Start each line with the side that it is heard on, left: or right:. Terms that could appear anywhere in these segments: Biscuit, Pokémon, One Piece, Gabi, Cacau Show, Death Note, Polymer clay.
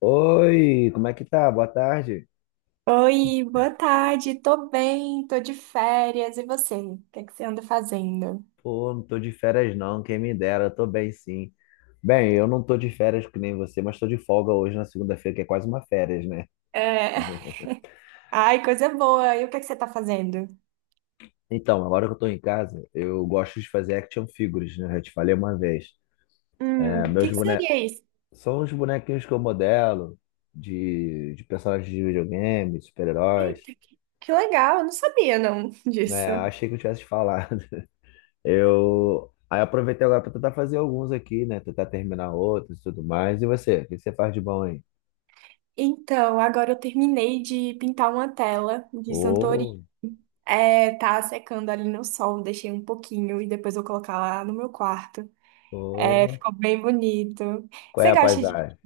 left: Oi, como é que tá? Boa tarde.
right: Oi, boa tarde. Tô bem, tô de férias. E você? O que é que você anda fazendo?
left: Pô, não tô de férias não, quem me dera, eu tô bem sim. Bem, eu não tô de férias que nem você, mas tô de folga hoje na segunda-feira, que é quase uma férias, né?
right: É. Ai, coisa boa. E o que é que você tá fazendo?
left: Então, agora que eu tô em casa, eu gosto de fazer action figures, né? Eu já te falei uma vez. É,
right: O que seria isso?
left: são os bonequinhos que eu modelo, de personagens de videogame, de super-heróis,
right: Eita, que legal. Eu não sabia não
left: né?
right: disso.
left: Eu achei que eu tivesse falado. Eu aí aproveitei agora para tentar fazer alguns aqui, né? Tentar terminar outros e tudo mais. E você? O que você faz de bom aí?
right: Então, agora eu terminei de pintar uma tela de Santori.
left: Ô,
right: É, tá secando ali no sol, deixei um pouquinho e depois vou colocar lá no meu quarto. É,
left: ô,
right: ficou bem bonito.
left: qual é
right: Você
left: a
right: gosta de...
left: paisagem?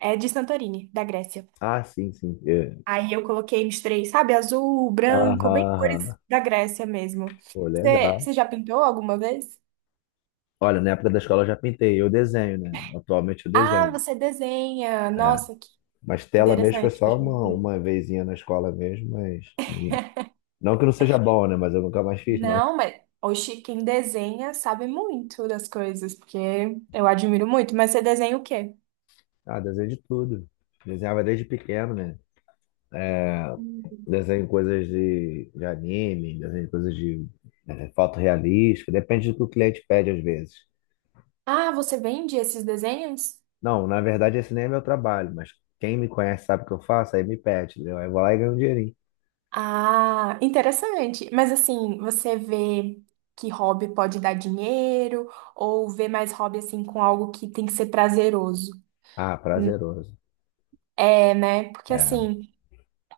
right: É de Santorini, da Grécia.
left: Ah, sim, sim. É.
right: Aí eu coloquei, misturei, sabe, azul,
left: Aham,
right: branco, bem cores
left: aham.
right: da Grécia mesmo.
left: Pô,
right: Você,
left: legal.
right: você já pintou alguma vez?
left: Olha, na época da escola eu já pintei. Eu desenho, né? Atualmente eu
right: Ah,
left: desenho.
right: você desenha.
left: É.
right: Nossa, que
left: Mas tela mesmo foi
right: interessante.
left: só uma vezinha na escola mesmo, mas... Não que não seja bom, né? Mas eu nunca mais fiz, não.
right: Não, mas oxi, quem desenha sabe muito das coisas, porque eu admiro muito. Mas você desenha o quê?
left: Ah, desenho de tudo. Desenhava desde pequeno, né? É.
right: Hum.
left: Desenho coisas de anime, desenho coisas de foto realística, depende do que o cliente pede às vezes.
right: Ah, você vende esses desenhos?
left: Não, na verdade esse nem é meu trabalho, mas quem me conhece sabe o que eu faço, aí me pede, entendeu? Aí eu vou lá e ganho um dinheirinho.
right: Ah, interessante. Mas assim, você vê que hobby pode dar dinheiro ou vê mais hobby assim com algo que tem que ser prazeroso?
left: Ah, prazeroso.
right: É, né? Porque
left: É,
right: assim,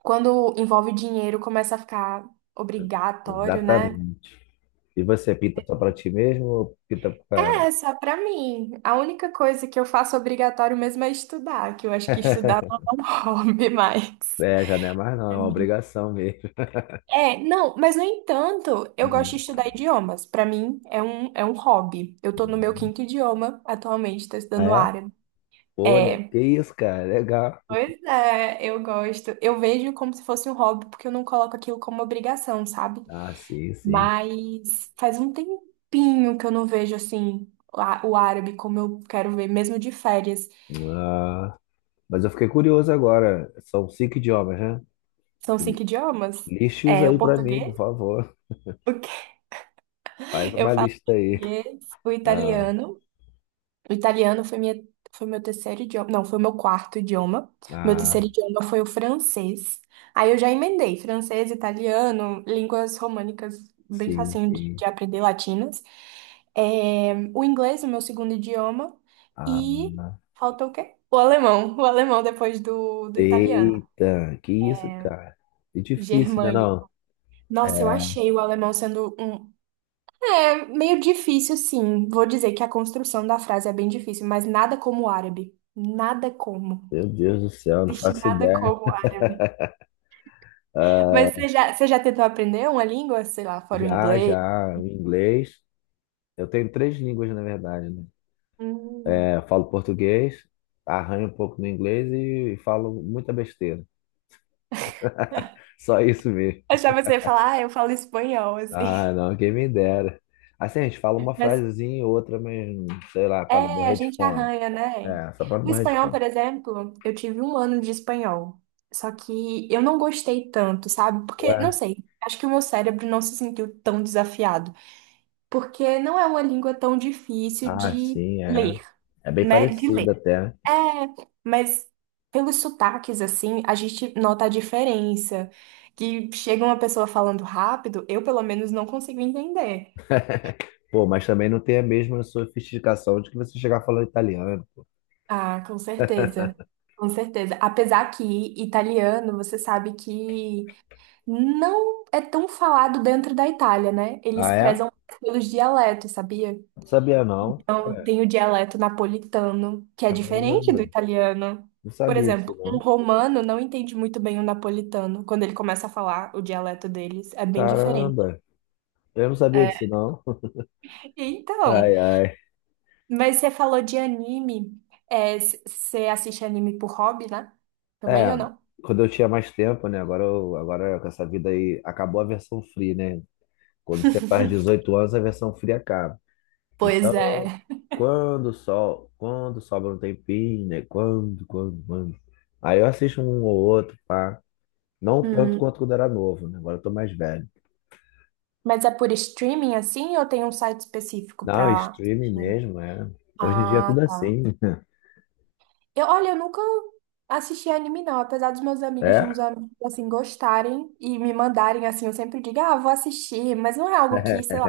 right: quando envolve dinheiro, começa a ficar obrigatório, né?
left: exatamente. E você pinta só pra ti mesmo ou pinta pra...
right: É, só pra mim. A única coisa que eu faço obrigatório mesmo é estudar, que eu acho que estudar não é um hobby mais.
left: É, já não é mais não, é
right: Pra
left: uma
right: mim.
left: obrigação mesmo.
right: É, não, mas no entanto, eu gosto de
left: Hum.
right: estudar idiomas. Pra mim, é um hobby. Eu tô no meu
left: Hum.
right: quinto idioma atualmente, tô
left: Ah,
right: estudando
left: é?
right: árabe.
left: Olha,
right: É,
left: que isso, cara, legal.
right: pois é, eu gosto. Eu vejo como se fosse um hobby, porque eu não coloco aquilo como obrigação, sabe?
left: Ah, sim, sim.
right: Mas faz um tempinho que eu não vejo assim o árabe como eu quero ver, mesmo de férias.
left: Ah. Mas eu fiquei curioso agora. São cinco idiomas, né?
right: São cinco idiomas.
left: Liste-os
right: É
left: aí
right: o
left: pra mim, por
right: português,
left: favor. Faz
right: eu
left: uma
right: falo
left: lista aí.
right: português, o
left: Ah,
right: italiano. O italiano foi meu terceiro idioma. Não, foi meu quarto idioma. Meu
left: ah,
right: terceiro idioma foi o francês. Aí eu já emendei francês, italiano, línguas românicas, bem
left: sim,
right: facinho de,
left: sim.
right: de aprender, latinas. É, o inglês, o meu segundo idioma.
left: Ah,
right: E falta o quê? O alemão. O alemão depois do italiano.
left: eita, que isso, cara? É difícil, né,
right: Germânico.
left: não?
right: Nossa, eu
left: É,
right: achei o alemão sendo um. É meio difícil, sim. Vou dizer que a construção da frase é bem difícil, mas nada como o árabe. Nada como.
left: meu Deus do céu, não faço
right: Destinada
left: ideia.
right: como árabe.
left: Ah,
right: Mas você já tentou aprender uma língua, sei lá, fora o
left: já,
right: inglês?
left: já, o inglês. Eu tenho três línguas, na verdade, né?
right: Hum.
left: É, eu falo português, arranho um pouco no inglês e falo muita besteira. Só isso mesmo.
right: Achava que você ia falar, ah, eu falo espanhol, assim.
left: Ah, não, quem me dera. Assim, a gente fala uma
right: Mas
left: frasezinha e outra, mas sei lá, para não
right: é, a
left: morrer de
right: gente
left: fome.
right: arranha, né?
left: É, só para não
right: O
left: morrer de
right: espanhol,
left: fome.
right: por exemplo, eu tive um ano de espanhol. Só que eu não gostei tanto, sabe? Porque, não
left: Ué,
right: sei, acho que o meu cérebro não se sentiu tão desafiado. Porque não é uma língua tão difícil
left: ah,
right: de
left: sim, é.
right: ler,
left: É bem
right: né? De
left: parecido
right: ler.
left: até, né?
right: É, mas pelos sotaques, assim, a gente nota a diferença. Que chega uma pessoa falando rápido, eu pelo menos não consigo entender.
left: Pô, mas também não tem a mesma sofisticação de que você chegar falando italiano.
right: Ah, com certeza. Com certeza. Apesar que italiano, você sabe que não é tão falado dentro da Itália, né? Eles
left: Ah, é?
right: prezam pelos dialetos, sabia?
left: Não sabia não.
right: Então, tem o dialeto napolitano, que é
left: Caramba,
right: diferente do italiano.
left: não
right: Por
left: sabia disso
right: exemplo, um
left: não.
right: romano não entende muito bem o napolitano quando ele começa a falar o dialeto deles. É bem diferente.
left: Caramba, eu não sabia
right: É,
left: disso não.
right: então,
left: Ai, ai.
right: mas você falou de anime. É, você assiste anime por hobby, né? Também
left: É,
right: ou não?
left: quando eu tinha mais tempo, né? Agora, eu, agora com essa vida aí, acabou a versão free, né? Quando você faz 18 anos, a versão fria acaba.
right: Pois
left: Então,
right: é.
left: quando só, quando sobra um tempinho, né? Quando. Aí eu assisto um ou outro, pá. Não tanto
right: Hum,
left: quanto quando era novo, né? Agora eu tô mais velho.
right: Mas é por streaming assim ou tem um site específico
left: Não,
right: pra
left: streaming
right: assistir?
left: mesmo, é. Hoje em dia é tudo
right: Ah, tá.
left: assim.
right: Eu, olha, eu nunca assisti anime, não. Apesar dos meus amigos, de
left: É?
right: uns amigos, assim, gostarem e me mandarem, assim, eu sempre digo, ah, vou assistir, mas não é algo que, sei lá,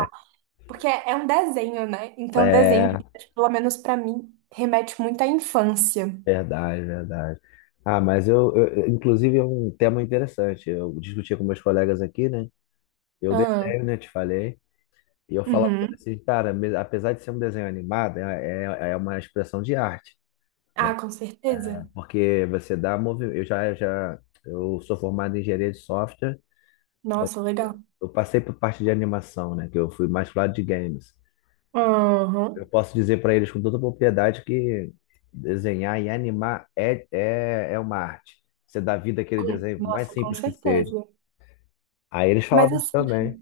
right: porque é um desenho, né? Então, desenho,
left: É,
right: pelo menos pra mim, remete muito à infância.
left: verdade, verdade. Ah, mas inclusive, é um tema interessante. Eu discutia com meus colegas aqui, né? Eu
right: Ah,
left: detenho, né? Te falei. E eu falava pra ele
right: uhum.
left: assim, cara, apesar de ser um desenho animado, é uma expressão de arte, né?
right: Ah, com certeza.
left: Porque você dá movimento. Eu já, já eu sou formado em engenharia de software, eu,
right: Nossa, legal.
left: eu passei por parte de animação, né? Que eu fui mais pro lado de games.
right: Aham.
left: Eu posso dizer para eles com toda propriedade que desenhar e animar é uma arte. Você dá vida àquele desenho, por mais
right: Nossa, com
left: simples que seja.
right: certeza.
left: Aí eles
right: Mas
left: falavam isso
right: assim.
left: também.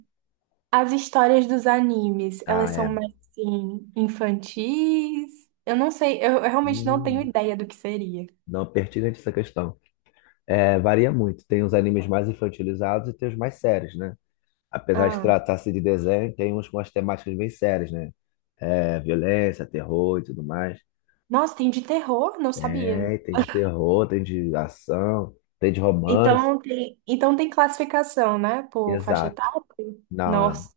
right: As histórias dos animes,
left: Ah,
right: elas são
left: é.
right: mais assim, infantis? Eu não sei, eu realmente não tenho
left: Hum,
right: ideia do que seria.
left: não pertinente essa questão. É, varia muito. Tem os animes mais infantilizados e tem os mais sérios, né? Apesar de
right: Ah,
left: tratar-se de desenho, tem uns com as temáticas bem sérias, né? É, violência, terror e tudo mais.
right: nossa, tem de terror? Não sabia.
left: É tem de terror, tem de ação, tem de romance.
right: Então tem classificação, né? Por faixa
left: Exato.
right: etária?
left: Não, não.
right: Nossa,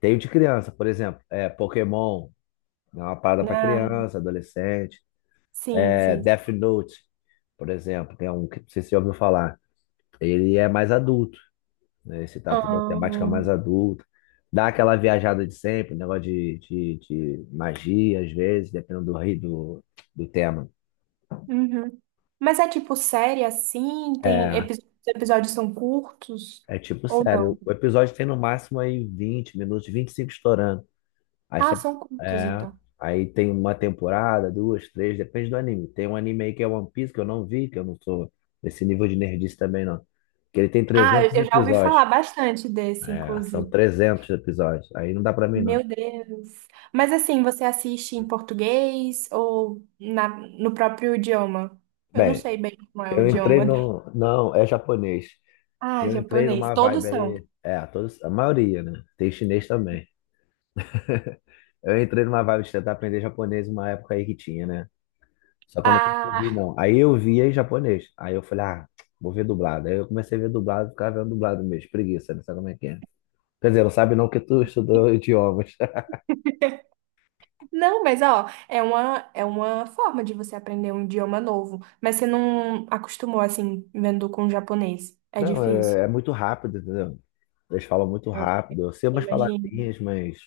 left: Tem o de criança, por exemplo. É, Pokémon é uma parada para
right: né?
left: criança, adolescente.
right: Sim,
left: É,
right: sim.
left: Death Note, por exemplo, que é um que não sei se você ouviu falar. Ele é mais adulto, né? Esse tato de uma
right: Ah,
left: temática mais
right: uhum.
left: adulta. Dá aquela viajada de sempre, negócio de magia, às vezes, dependendo do tema.
right: Mas é tipo série assim? Tem
left: É,
right: os episódios são curtos
left: é tipo,
right: ou
left: sério,
right: não?
left: o episódio tem no máximo aí 20 minutos, 25 estourando. Aí,
right: Ah,
left: você-
right: são curtos
left: é,
right: então.
left: aí tem uma temporada, duas, três, depende do anime. Tem um anime aí que é One Piece, que eu não vi, que eu não sou desse nível de nerdice também, não. Que ele tem
right: Ah, eu
left: 300
right: eu já ouvi
left: episódios.
right: falar bastante desse,
left: É, são
right: inclusive.
left: 300 episódios. Aí não dá pra mim, não.
right: Meu Deus. Mas assim, você assiste em português ou no próprio idioma? Eu não
left: Bem,
right: sei bem como é o
left: Eu entrei
right: idioma.
left: no. não, é japonês.
right: Ah,
left: Eu entrei
right: japonês.
left: numa
right: Todos
left: vibe
right: são.
left: aí. É, todos, a maioria, né? Tem chinês também. Eu entrei numa vibe de tentar aprender japonês uma época aí que tinha, né? Só que eu não
right: Ah,
left: consegui, não. Aí eu vi em japonês. Aí eu falei, ah, vou ver dublado. Aí eu comecei a ver dublado, ficava vendo dublado mesmo. Preguiça, não sabe como é que é. Quer dizer, não sabe não que tu estudou idiomas.
right: não, mas ó, é uma forma de você aprender um idioma novo. Mas você não acostumou assim, vendo com japonês. É
left: Não,
right: difícil.
left: é muito rápido, entendeu? Eles falam muito
right: Ah,
left: rápido. Eu sei
right: eu
left: umas
right: imagino.
left: palavrinhas, mas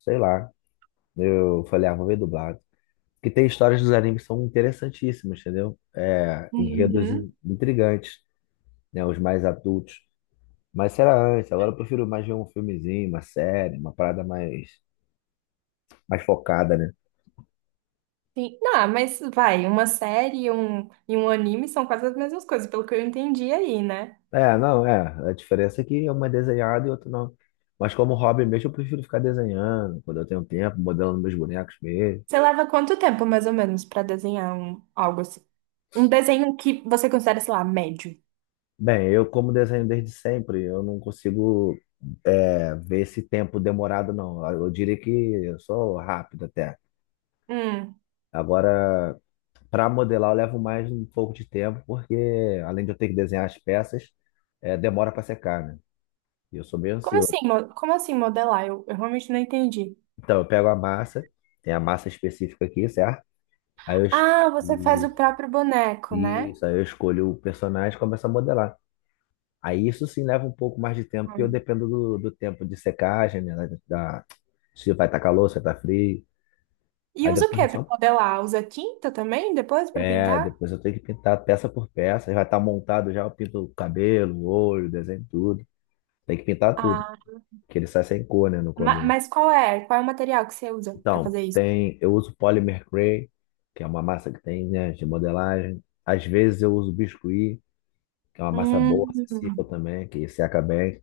left: sei lá. Eu falei, ah, vou ver dublado, que tem histórias dos animes que são interessantíssimas, entendeu? É, enredos
right: Uhum.
left: intrigantes, né? Os mais adultos. Mas isso era antes, agora eu prefiro mais ver um filmezinho, uma série, uma parada mais, focada, né?
right: Sim. Não, ah, mas vai, uma série e um, anime são quase as mesmas coisas, pelo que eu entendi aí, né?
left: É, não, é. A diferença é que uma é desenhada e outra não. Mas como hobby mesmo, eu prefiro ficar desenhando quando eu tenho tempo, modelando meus bonecos mesmo.
right: Você leva quanto tempo, mais ou menos, pra desenhar um, algo assim? Um desenho que você considera, sei lá, médio.
left: Bem, eu como desenho desde sempre, eu não consigo ver esse tempo demorado, não. Eu diria que eu sou rápido até.
right: Hum.
left: Agora, para modelar, eu levo mais um pouco de tempo, porque além de eu ter que desenhar as peças, demora para secar, né? E eu sou meio
right: Como assim,
left: ansioso.
right: como assim modelar? Eu realmente não entendi.
left: Então, eu pego a massa, tem a massa específica aqui, certo? Aí eu, es-
right: Ah, você faz o próprio boneco, né?
left: isso, aí eu escolho o personagem e começo a modelar. Aí isso sim leva um pouco mais de tempo, porque eu
right: Hum.
left: dependo do tempo de secagem, né? Da, da- se vai estar calor, se vai estar frio.
right: E
left: Aí
right: usa o
left: depois eu
right: que pra
left: só.
right: modelar? Usa tinta também depois pra
left: É,
right: pintar?
left: depois eu tenho que pintar peça por peça. Aí vai estar montado já, eu pinto o cabelo, o olho, desenho tudo. Tem que pintar tudo,
right: Ah,
left: que ele sai sem cor, né, no começo.
right: mas qual é? Qual é o material que você usa pra
left: Então,
right: fazer isso?
left: tem, eu uso Polymer clay, que é uma massa que tem, né, de modelagem. Às vezes eu uso Biscuit, que é uma massa boa, acessível
right: Hum.
left: também, que seca bem.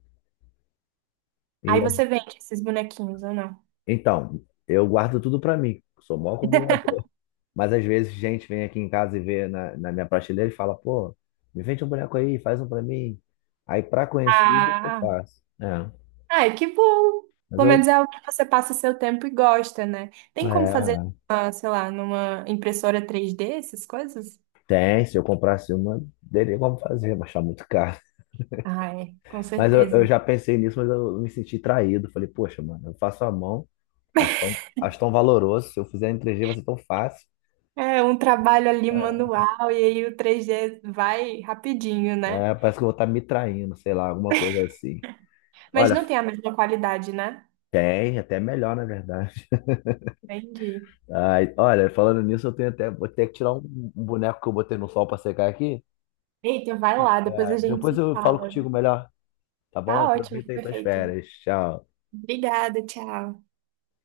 left: E
right: Aí
left: às-
right: você vende esses bonequinhos ou não?
left: então, eu guardo tudo para mim, sou mó acumulador. Mas às vezes gente vem aqui em casa e vê na minha prateleira e fala, pô, me vende um boneco aí, faz um para mim. Aí para conhecido eu
right: Ah.
left: faço. É,
right: Ai, que bom.
left: mas
right: Pelo menos
left: eu,
right: é o que você passa seu tempo e gosta, né? Tem como fazer,
left: é,
right: ah, sei lá, numa impressora 3D essas coisas?
left: tem, se eu comprasse uma, teria como fazer, mas tá muito caro.
right: Ah, é, com
left: Mas eu
right: certeza.
left: já pensei nisso, mas eu me senti traído. Falei, poxa, mano, eu faço a mão, acho tão valoroso. Se eu fizer em 3G vai ser tão fácil.
right: É um trabalho ali
left: É.
right: manual e aí o 3D vai rapidinho, né?
left: É, parece que eu vou estar me traindo, sei lá, alguma coisa assim.
right: Mas
left: Olha,
right: não tem a mesma qualidade, né?
left: tem, até melhor, na verdade.
right: Entendi.
left: Ai, olha, falando nisso, eu tenho até, vou ter que tirar um, boneco que eu botei no sol para secar aqui.
right: Eita, vai lá, depois
left: É,
right: a gente
left: depois
right: se
left: eu falo
right: fala.
left: contigo melhor, tá bom?
right: Tá ótimo,
left: Aproveita aí tuas
right: perfeito.
left: férias. Tchau.
right: Obrigada, tchau.